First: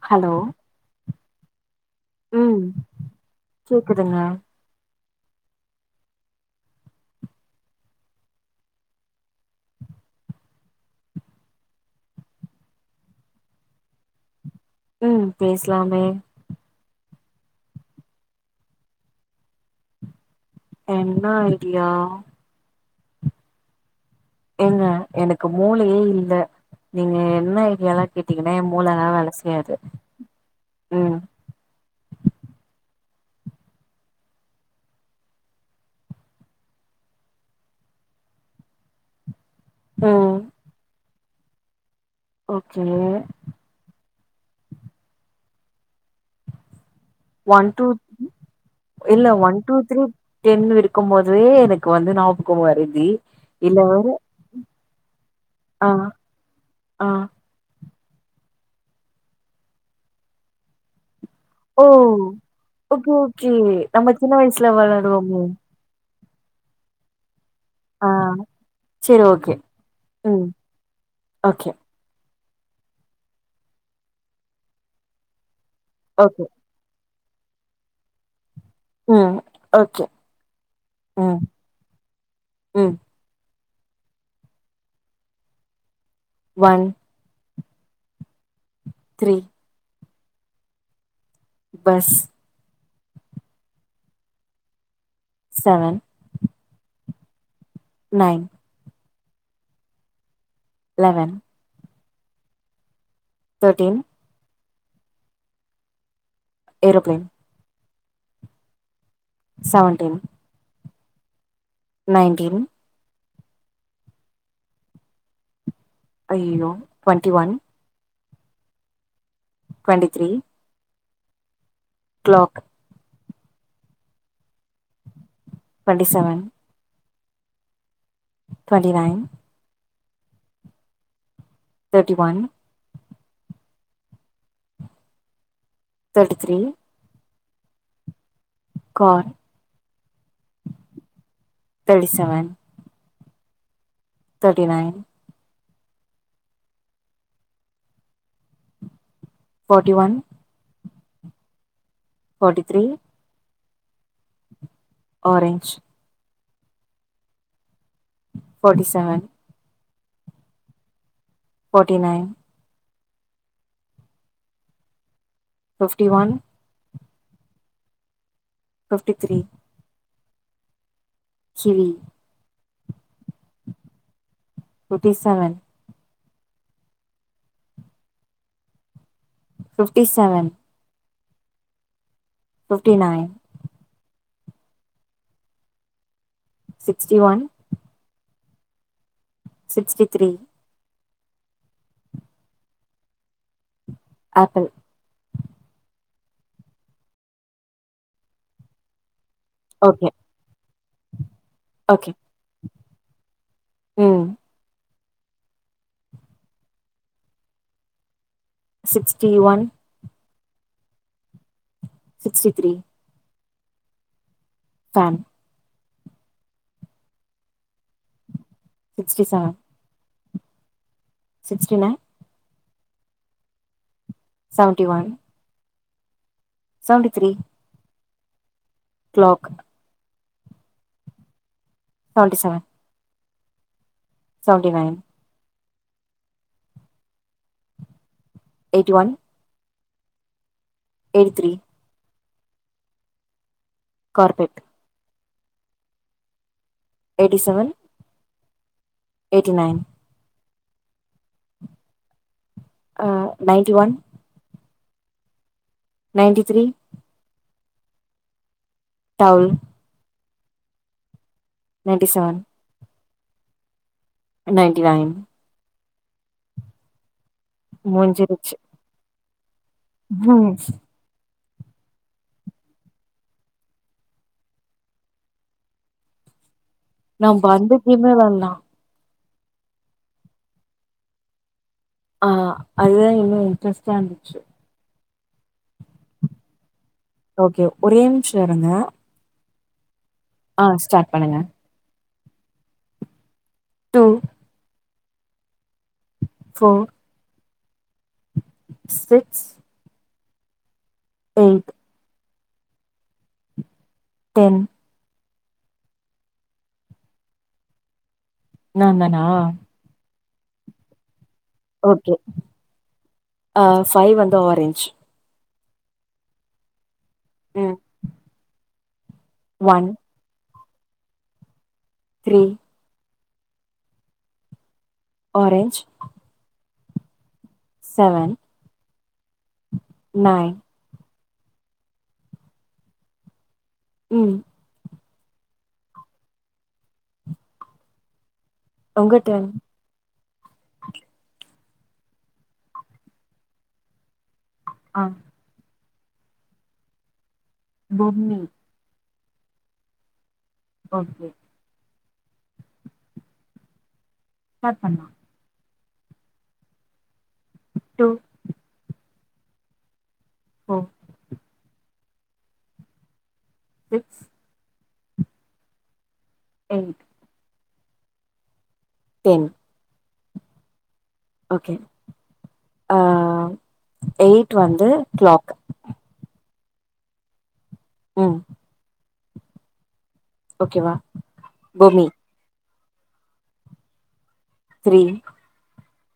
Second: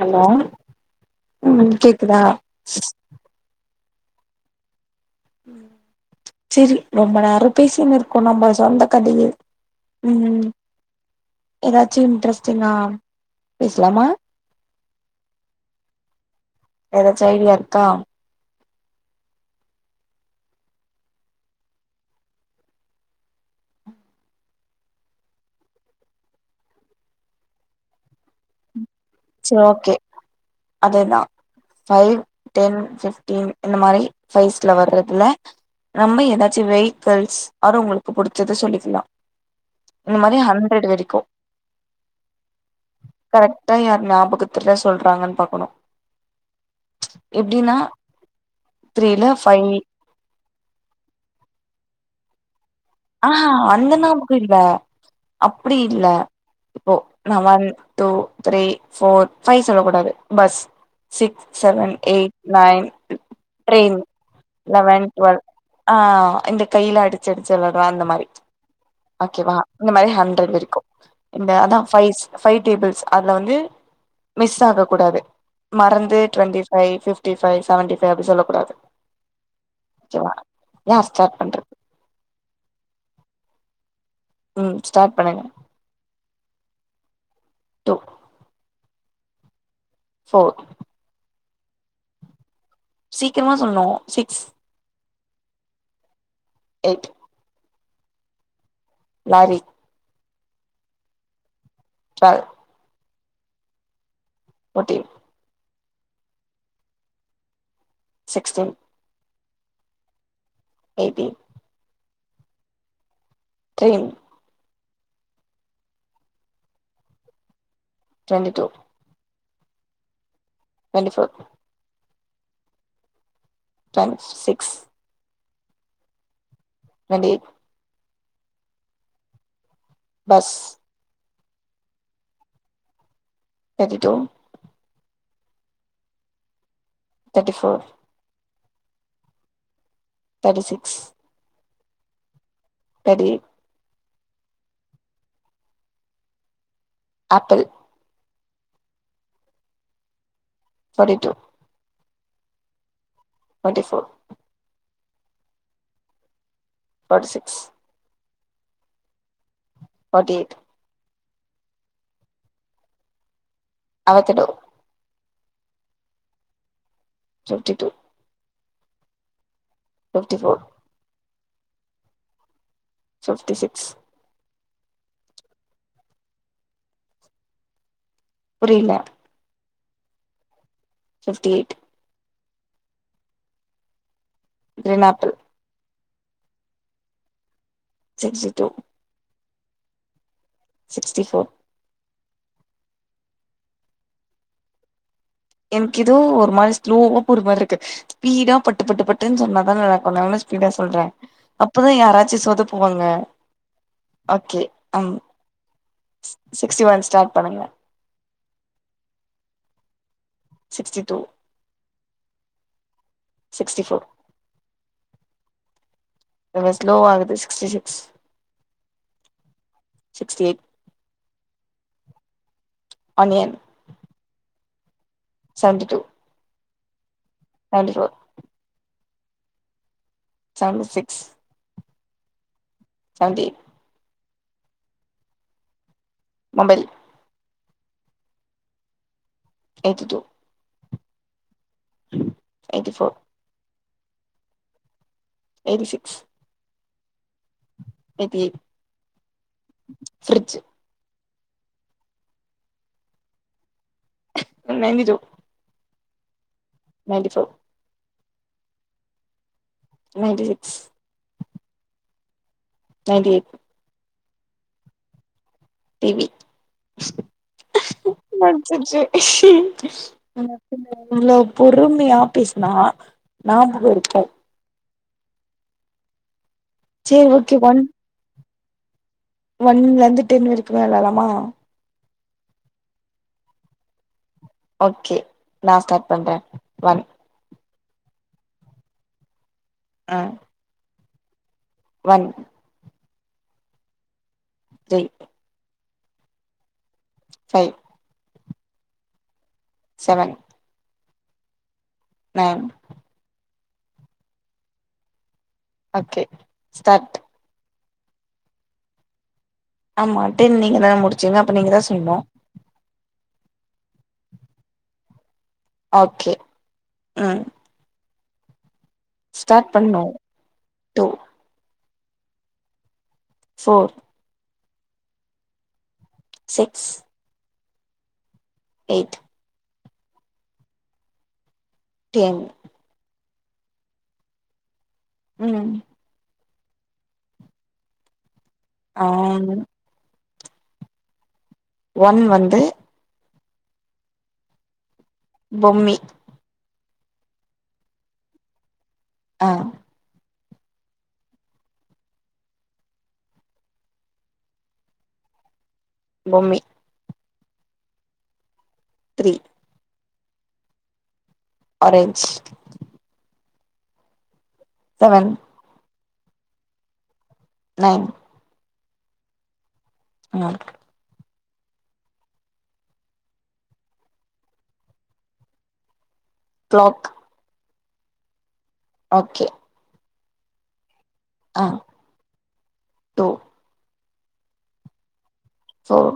Hello ம் கேக் குதா? ம் கேக்குதுங்க. ம் செரி ரொம்ப நேரோ பேசினு இருக்கோ நம்ப சொந்த கதையே ம் ஏதாச்சு இன்ட்ரெஸ்ட்டிங்கா பேசலாமா? ம் பேசலாமே. எதாச்சு ஐடியா இருக்கா? என்ன ஐடியா? ஏங்க எனக்கு மூளையே இல்ல நீங்க என்ன ஐடியால்லா கேட்டீங்கன்னா ஏன் சேரி ஓகே ம் அதுதா ஃபைவ் டென் ஃபிஃப் ட்டீன் இந்த மாரி ஃபைவ்ஸ்ல வர்றதுல நம்ம ஏதாச்சு வெஹிக்கல்ஸ் அது உங்களுக்கு புடிச்சத சொல்லிக்கலா. இந்த மாரி ம் ஹண்ட்ரட் வரைக்கு ஓகே கரெக்டா யார் ஞாபகத்துல சொல்றாங்கன்னு பாக்கணு ஒன் எப்டின்னா டூ த்ரீல இல்ல one five two three ten இருக்கும்போதே எனக்கு வந்து ஞா பகோ மற ஆ ஹா அந்த ஞாபகோ இல்ல அப்படி ஆ இல்ல இப்போ ஆ நா one two three four five சொல்லக் கூடாது பஸ் சிக்ஸ் ஓ seven eight nine okay okay train நம்ம சின்ன வயசுல லெவன் டுவெல் வெளாடுவோமே ஆ இந்த கைல அடிச்சு அடிச்சு வெளாடு வோ அந்த ஆ மாரி செரி ஓகே ஓகேவா? இந்த மாரி ம் ஹன்ட்ரட் வரைக்கு. இந்த ஓகே அதா ஃபைவ்ஸ் ஃபைவ் டேபிள்ஸ் அதுல வந்து மிஸ் ஆகக் கூடாது. மறந்து okay twenty five fifty five seventy five அப்டி சொல்லக்கூடாது. ம் ஓகே யார் ஸ்டார்ட் ம் பண்றது ம் ம் ஸ்டார்ட் பண்ணுங்க. One two three four bus சீக்கிரமா சொல்ணு six seven eight nine lorry eleven twelve thirteen fourteen aeroplane sixteen seventeen eighteen nineteen train ஐயயோ twenty one twenty two twenty three twenty four clock twenty six twenty seven twenty eight twenty nine bus thirty one thirty two thirty three thirty four car thirty six thirty seven thirty eight thirty nine apple forty one forty two forty three forty four orange forty six forty seven forty eight forty nine avocado fifty one fifty two fifty three fifty four kiwi fifty six fifty seven புரியல fifty seven fifty eight fifty nine green apple sixty one sixty two sixty three sixty four apple எனக்கு ஏதோ ஒரு மாரி ஸ்லோவா போற மாரி இருக்கு speedo பட்டு பட்டு பட் டுன்னு சொன்னாதான நல்லா ஓகே இருக்கு நா எவ்ளோ ஸ்பீடா சொல்றே அப்பதா ஓகே யாராச்சு சொதப் புவோங்க ம் ஓகே அம் ஸ் சிக்ஸ்டி ஒன் ஸ்டார்ட் பண்ணுங்க. Sixty one sixty two sixty three sixty four fan கொஞ்ச ஸ்லோ ஆகுது சிக்ஸ்டி சி sixty seven sixty eight sixty nine onion seventy one seventy two seventy three seventy four clock seventy six seventy seven seventy eight seventy nine mobile eighty one eighty two eighty three eighty four carpet eighty six eighty seven eighty eight eighty nine fridge ஆ ninety one அ ninety two ninety three ninety four down ninety six ninety seven ninety eight ninety nine TV முஞ்சிருச்சு இஷ்ஷ எனக்குள்ள இவ்ளோ பொறுமையா பேசுனா ஞாபகோ இருக்கு சேரி நாம்ப ஓகே அந்த ஒன் [unintelligible] வெளையாடலா ஒன்ல இருந்து டென் வரைக்கு வெளயாடலாமா? ஆ அதுதா இன்னு இன்ட்ரெஸ்ட்டா இருந்துச்சு. ஓகே நா ஸ்டார்ட் பண்றே ஒன் ஓகே ஒரே நிமிஷோ இருங்க ஆ ஆ ஸ்டார்ட் பண்ணுங்க one two three four five six seven eight nine ten okay start. நாந்தானா? ஆமா டென் நீங்கதான முடி ஓகே ஆ ஃபைவ் வந்து ஆரஞ்ச் ஓகே ம் ஸ்டார்ட் ஒன் பண்ணணு. Two three four orange six seven eight nine ten ம் ம் ஆ உங்க டர்ன் நா [inaudible] ஒன் வந்து ஆ பொம்மி பொம்மி ஆ ஓகே ஸ்டார்ட் பண்லா. பொம்மி. Two three four orange six seven eight nine ten ஆ ஓகே ஆ எய்ட் வந்து கிளாக். க்ளாக் ம் ஓகே ஓகேவா? ஆ பொம்மி two three four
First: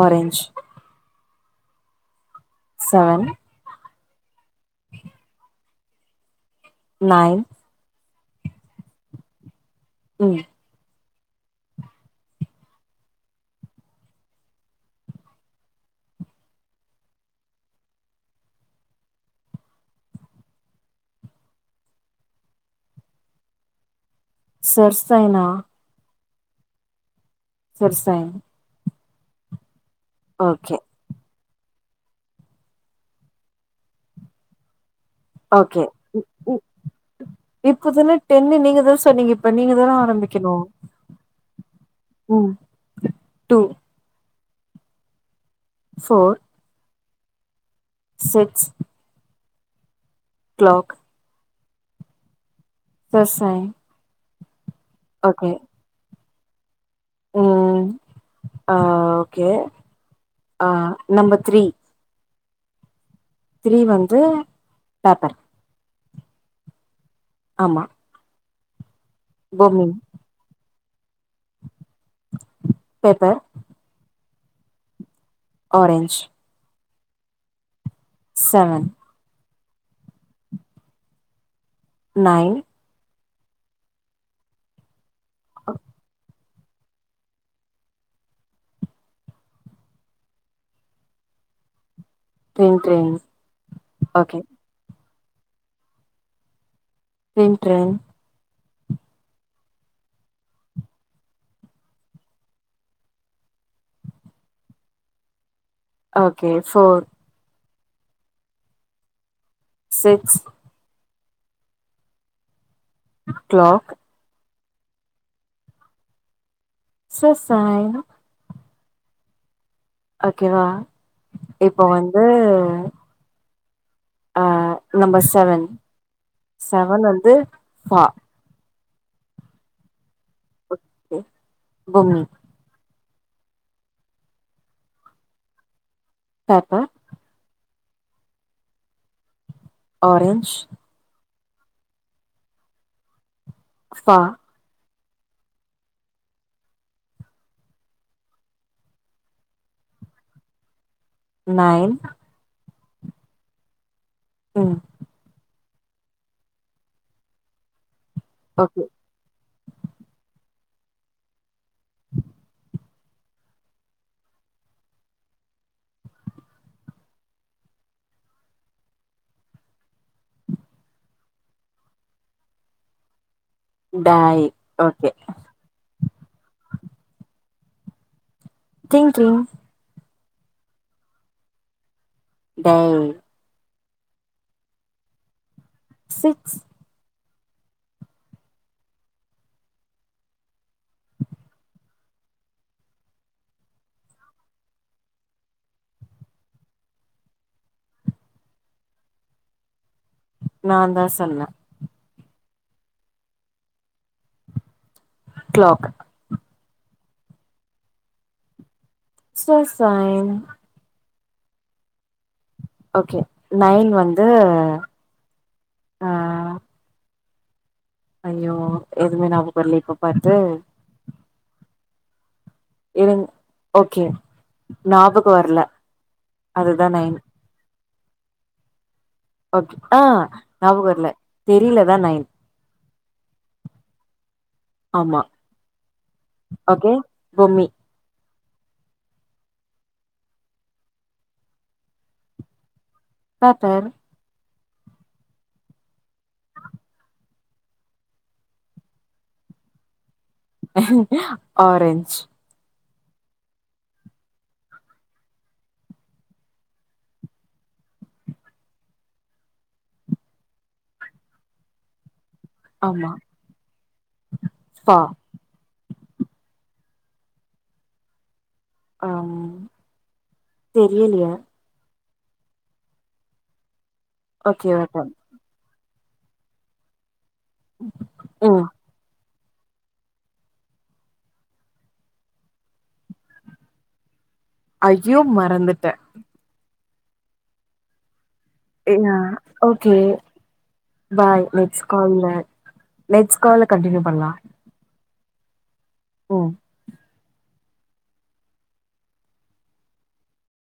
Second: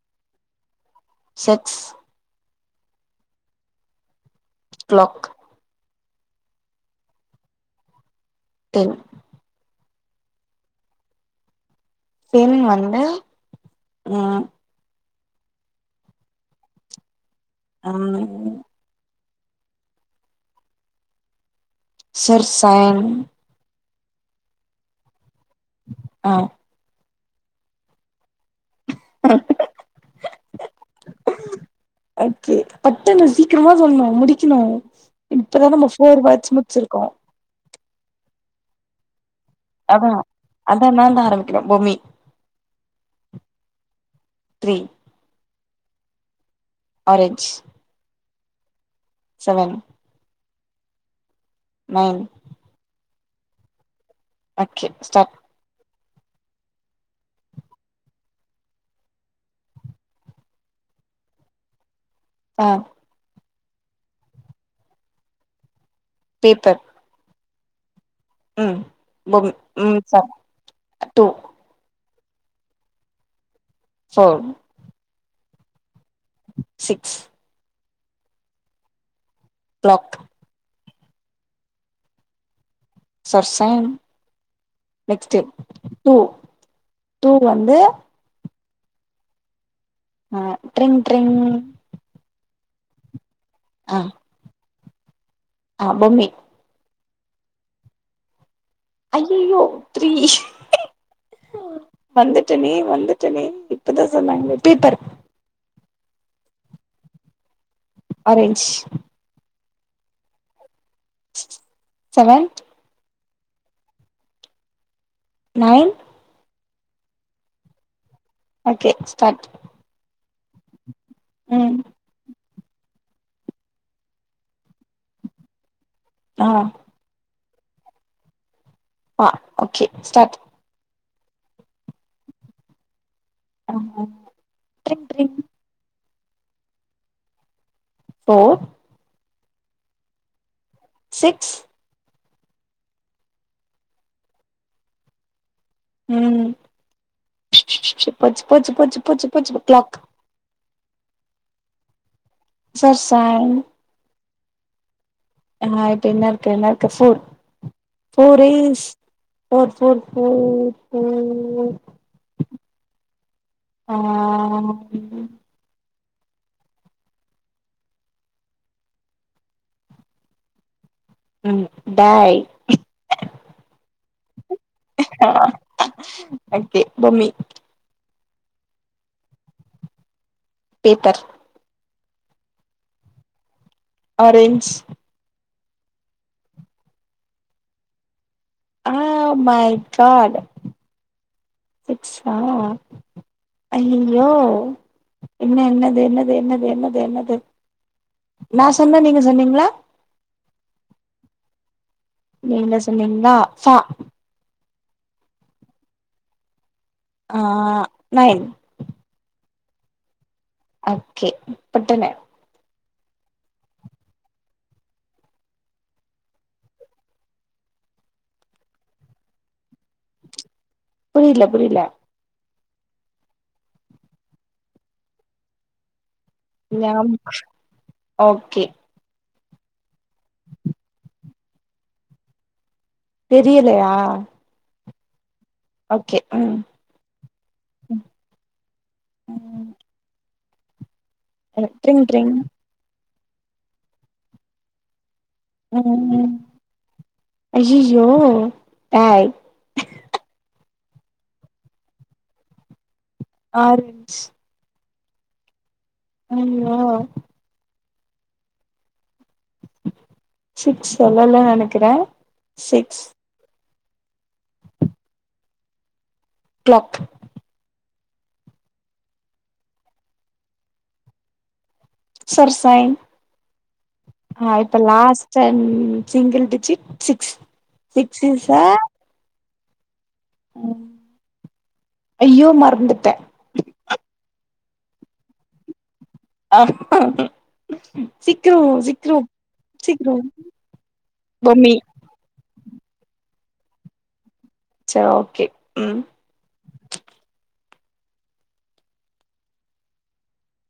orange six seven clock nine ten ம் டென் வந்து ம் ம் சர்ஸாயன் சர்ஸாயனா? ஆ சர்ஸாயன் ஆஹ [inaudible] ஓகே ஓகே பட்டுன்னு சீக்கிரமா சொல்ணு முடிக்கணு இப்பதா நம்ம ஃபோர் வேர்ட்ஸ் முடிச்சிருக்கோ. இப்பதான டென்னு நீங்கதா சொன்னீங்க அப்ப நீங்கதான அதா ஆரம்பிக்கணு அதா நாந்தா ஆரம்பிக்கணு பூமி ம் two three four orange six seven clock nine சர்ஸாய் ஓகே ஸ்டார்ட் ம் ஆ ஓகே ஆ நம்பர் த்ரீ ஆ த்ரீ வந்து பேப்பர் பேப்பர் ஆமா ம் மொஹு பொம்மி ம் start paper four orange six seven clock nine சர்ஸாயன் நெக்ஸ்ட்டு டூ டூ வந்து ஆ ட்ரிங் ட்ரிங் ட்ரிங் ட்ரிங் ஆ ஓகே ஆ பொம்மி ட்ரிங் ட்ரிங் ஐயயோ த்ரீ வந்துட்டனே வந்துட்டனே இப்பதா சொன்னாங்களே paper okay four orange six seven clock nine சர்ஸாயனு ஓகே ஸ்டார்ட் ஓகேவா? ம் இப்ப வந்து ம் ஆ நம்பர் செவன் ஆ செவன் வந்து ஃபா ஃபா ஓகே ஸ்டார்ட் ப்போ பொம்மி ஆ ட்ரிங் ட்ரிங் பேப்பர் ஃபோர் ஆரஞ்ச் சிக்ஸ் ஃபா ம் போச்சு போச்சு போச்சு போச்சு போச்சு போ கிளாக் நைன் சர்ஸாயன் ம் ஆ இப்ப என்ன இருக்கு என்ன இருக்கு four four is four four four four ஆ ம் ம் டாய் டாய் அ கே பொம்மி ட்ரிங் ட்ரிங் பேப்பர் டாய் ஆரஞ்ச் சிக்ஸ் ஆ மை காட் சிக்ஸா ஐயயோ என்ன என்னது என்னது என்னது என்னது என்னது நா சொன்னே நீங்க சொன்னீங்களா? நாந்தா சொன்னே நீங்க சொன்னீங்களா ஃபா க்ளாக் ஆ நைன் சர்ஸாயன் ஓகே பட்டுன்னு ஓகே நைன் வந்து ஆ ஐயோ எதுமே ஞாபகோ வரலையே இப்ப பாத்து புரியல புரியல இருங் ஓகே ஞாபகோ வர்ல. ஞாபகோ ஓகே ஓகே ஆ ஞாபகோ இல்ல தெரியலதா நைன் தெரியலையா ஆமா ஓகே ம் ஓகே பொம்மி ம் ம் அ ட்ரிங் ட்ரிங் பேப்பர் ம் ஐயயோ ஆய் ஆரஞ்ச் ஆரஞ்ச் ஐயோ சிக்ஸ் சொல்லல நெனைக்கிறே சிக்ஸ் ஆமா ஃபா க்ளாக் அம் தெரியலையா சர்ஸாயன் ஆ ஓகே இப்ப okay last time single digit six six is ம் ஆ ம் ஐயோ மறந்துட்ட ஐயோ மறந்துட்ட சீக்கிரோ ஏன்னா சீக்கிரோ ஓகே சீக்கிரோ பாய் பொம்மி நெக்ஸ்ட் கால்ல நெக்ஸ்ட் கால்ல கண்டினியூ பண்லா. சேரி ஓகே ம் ம்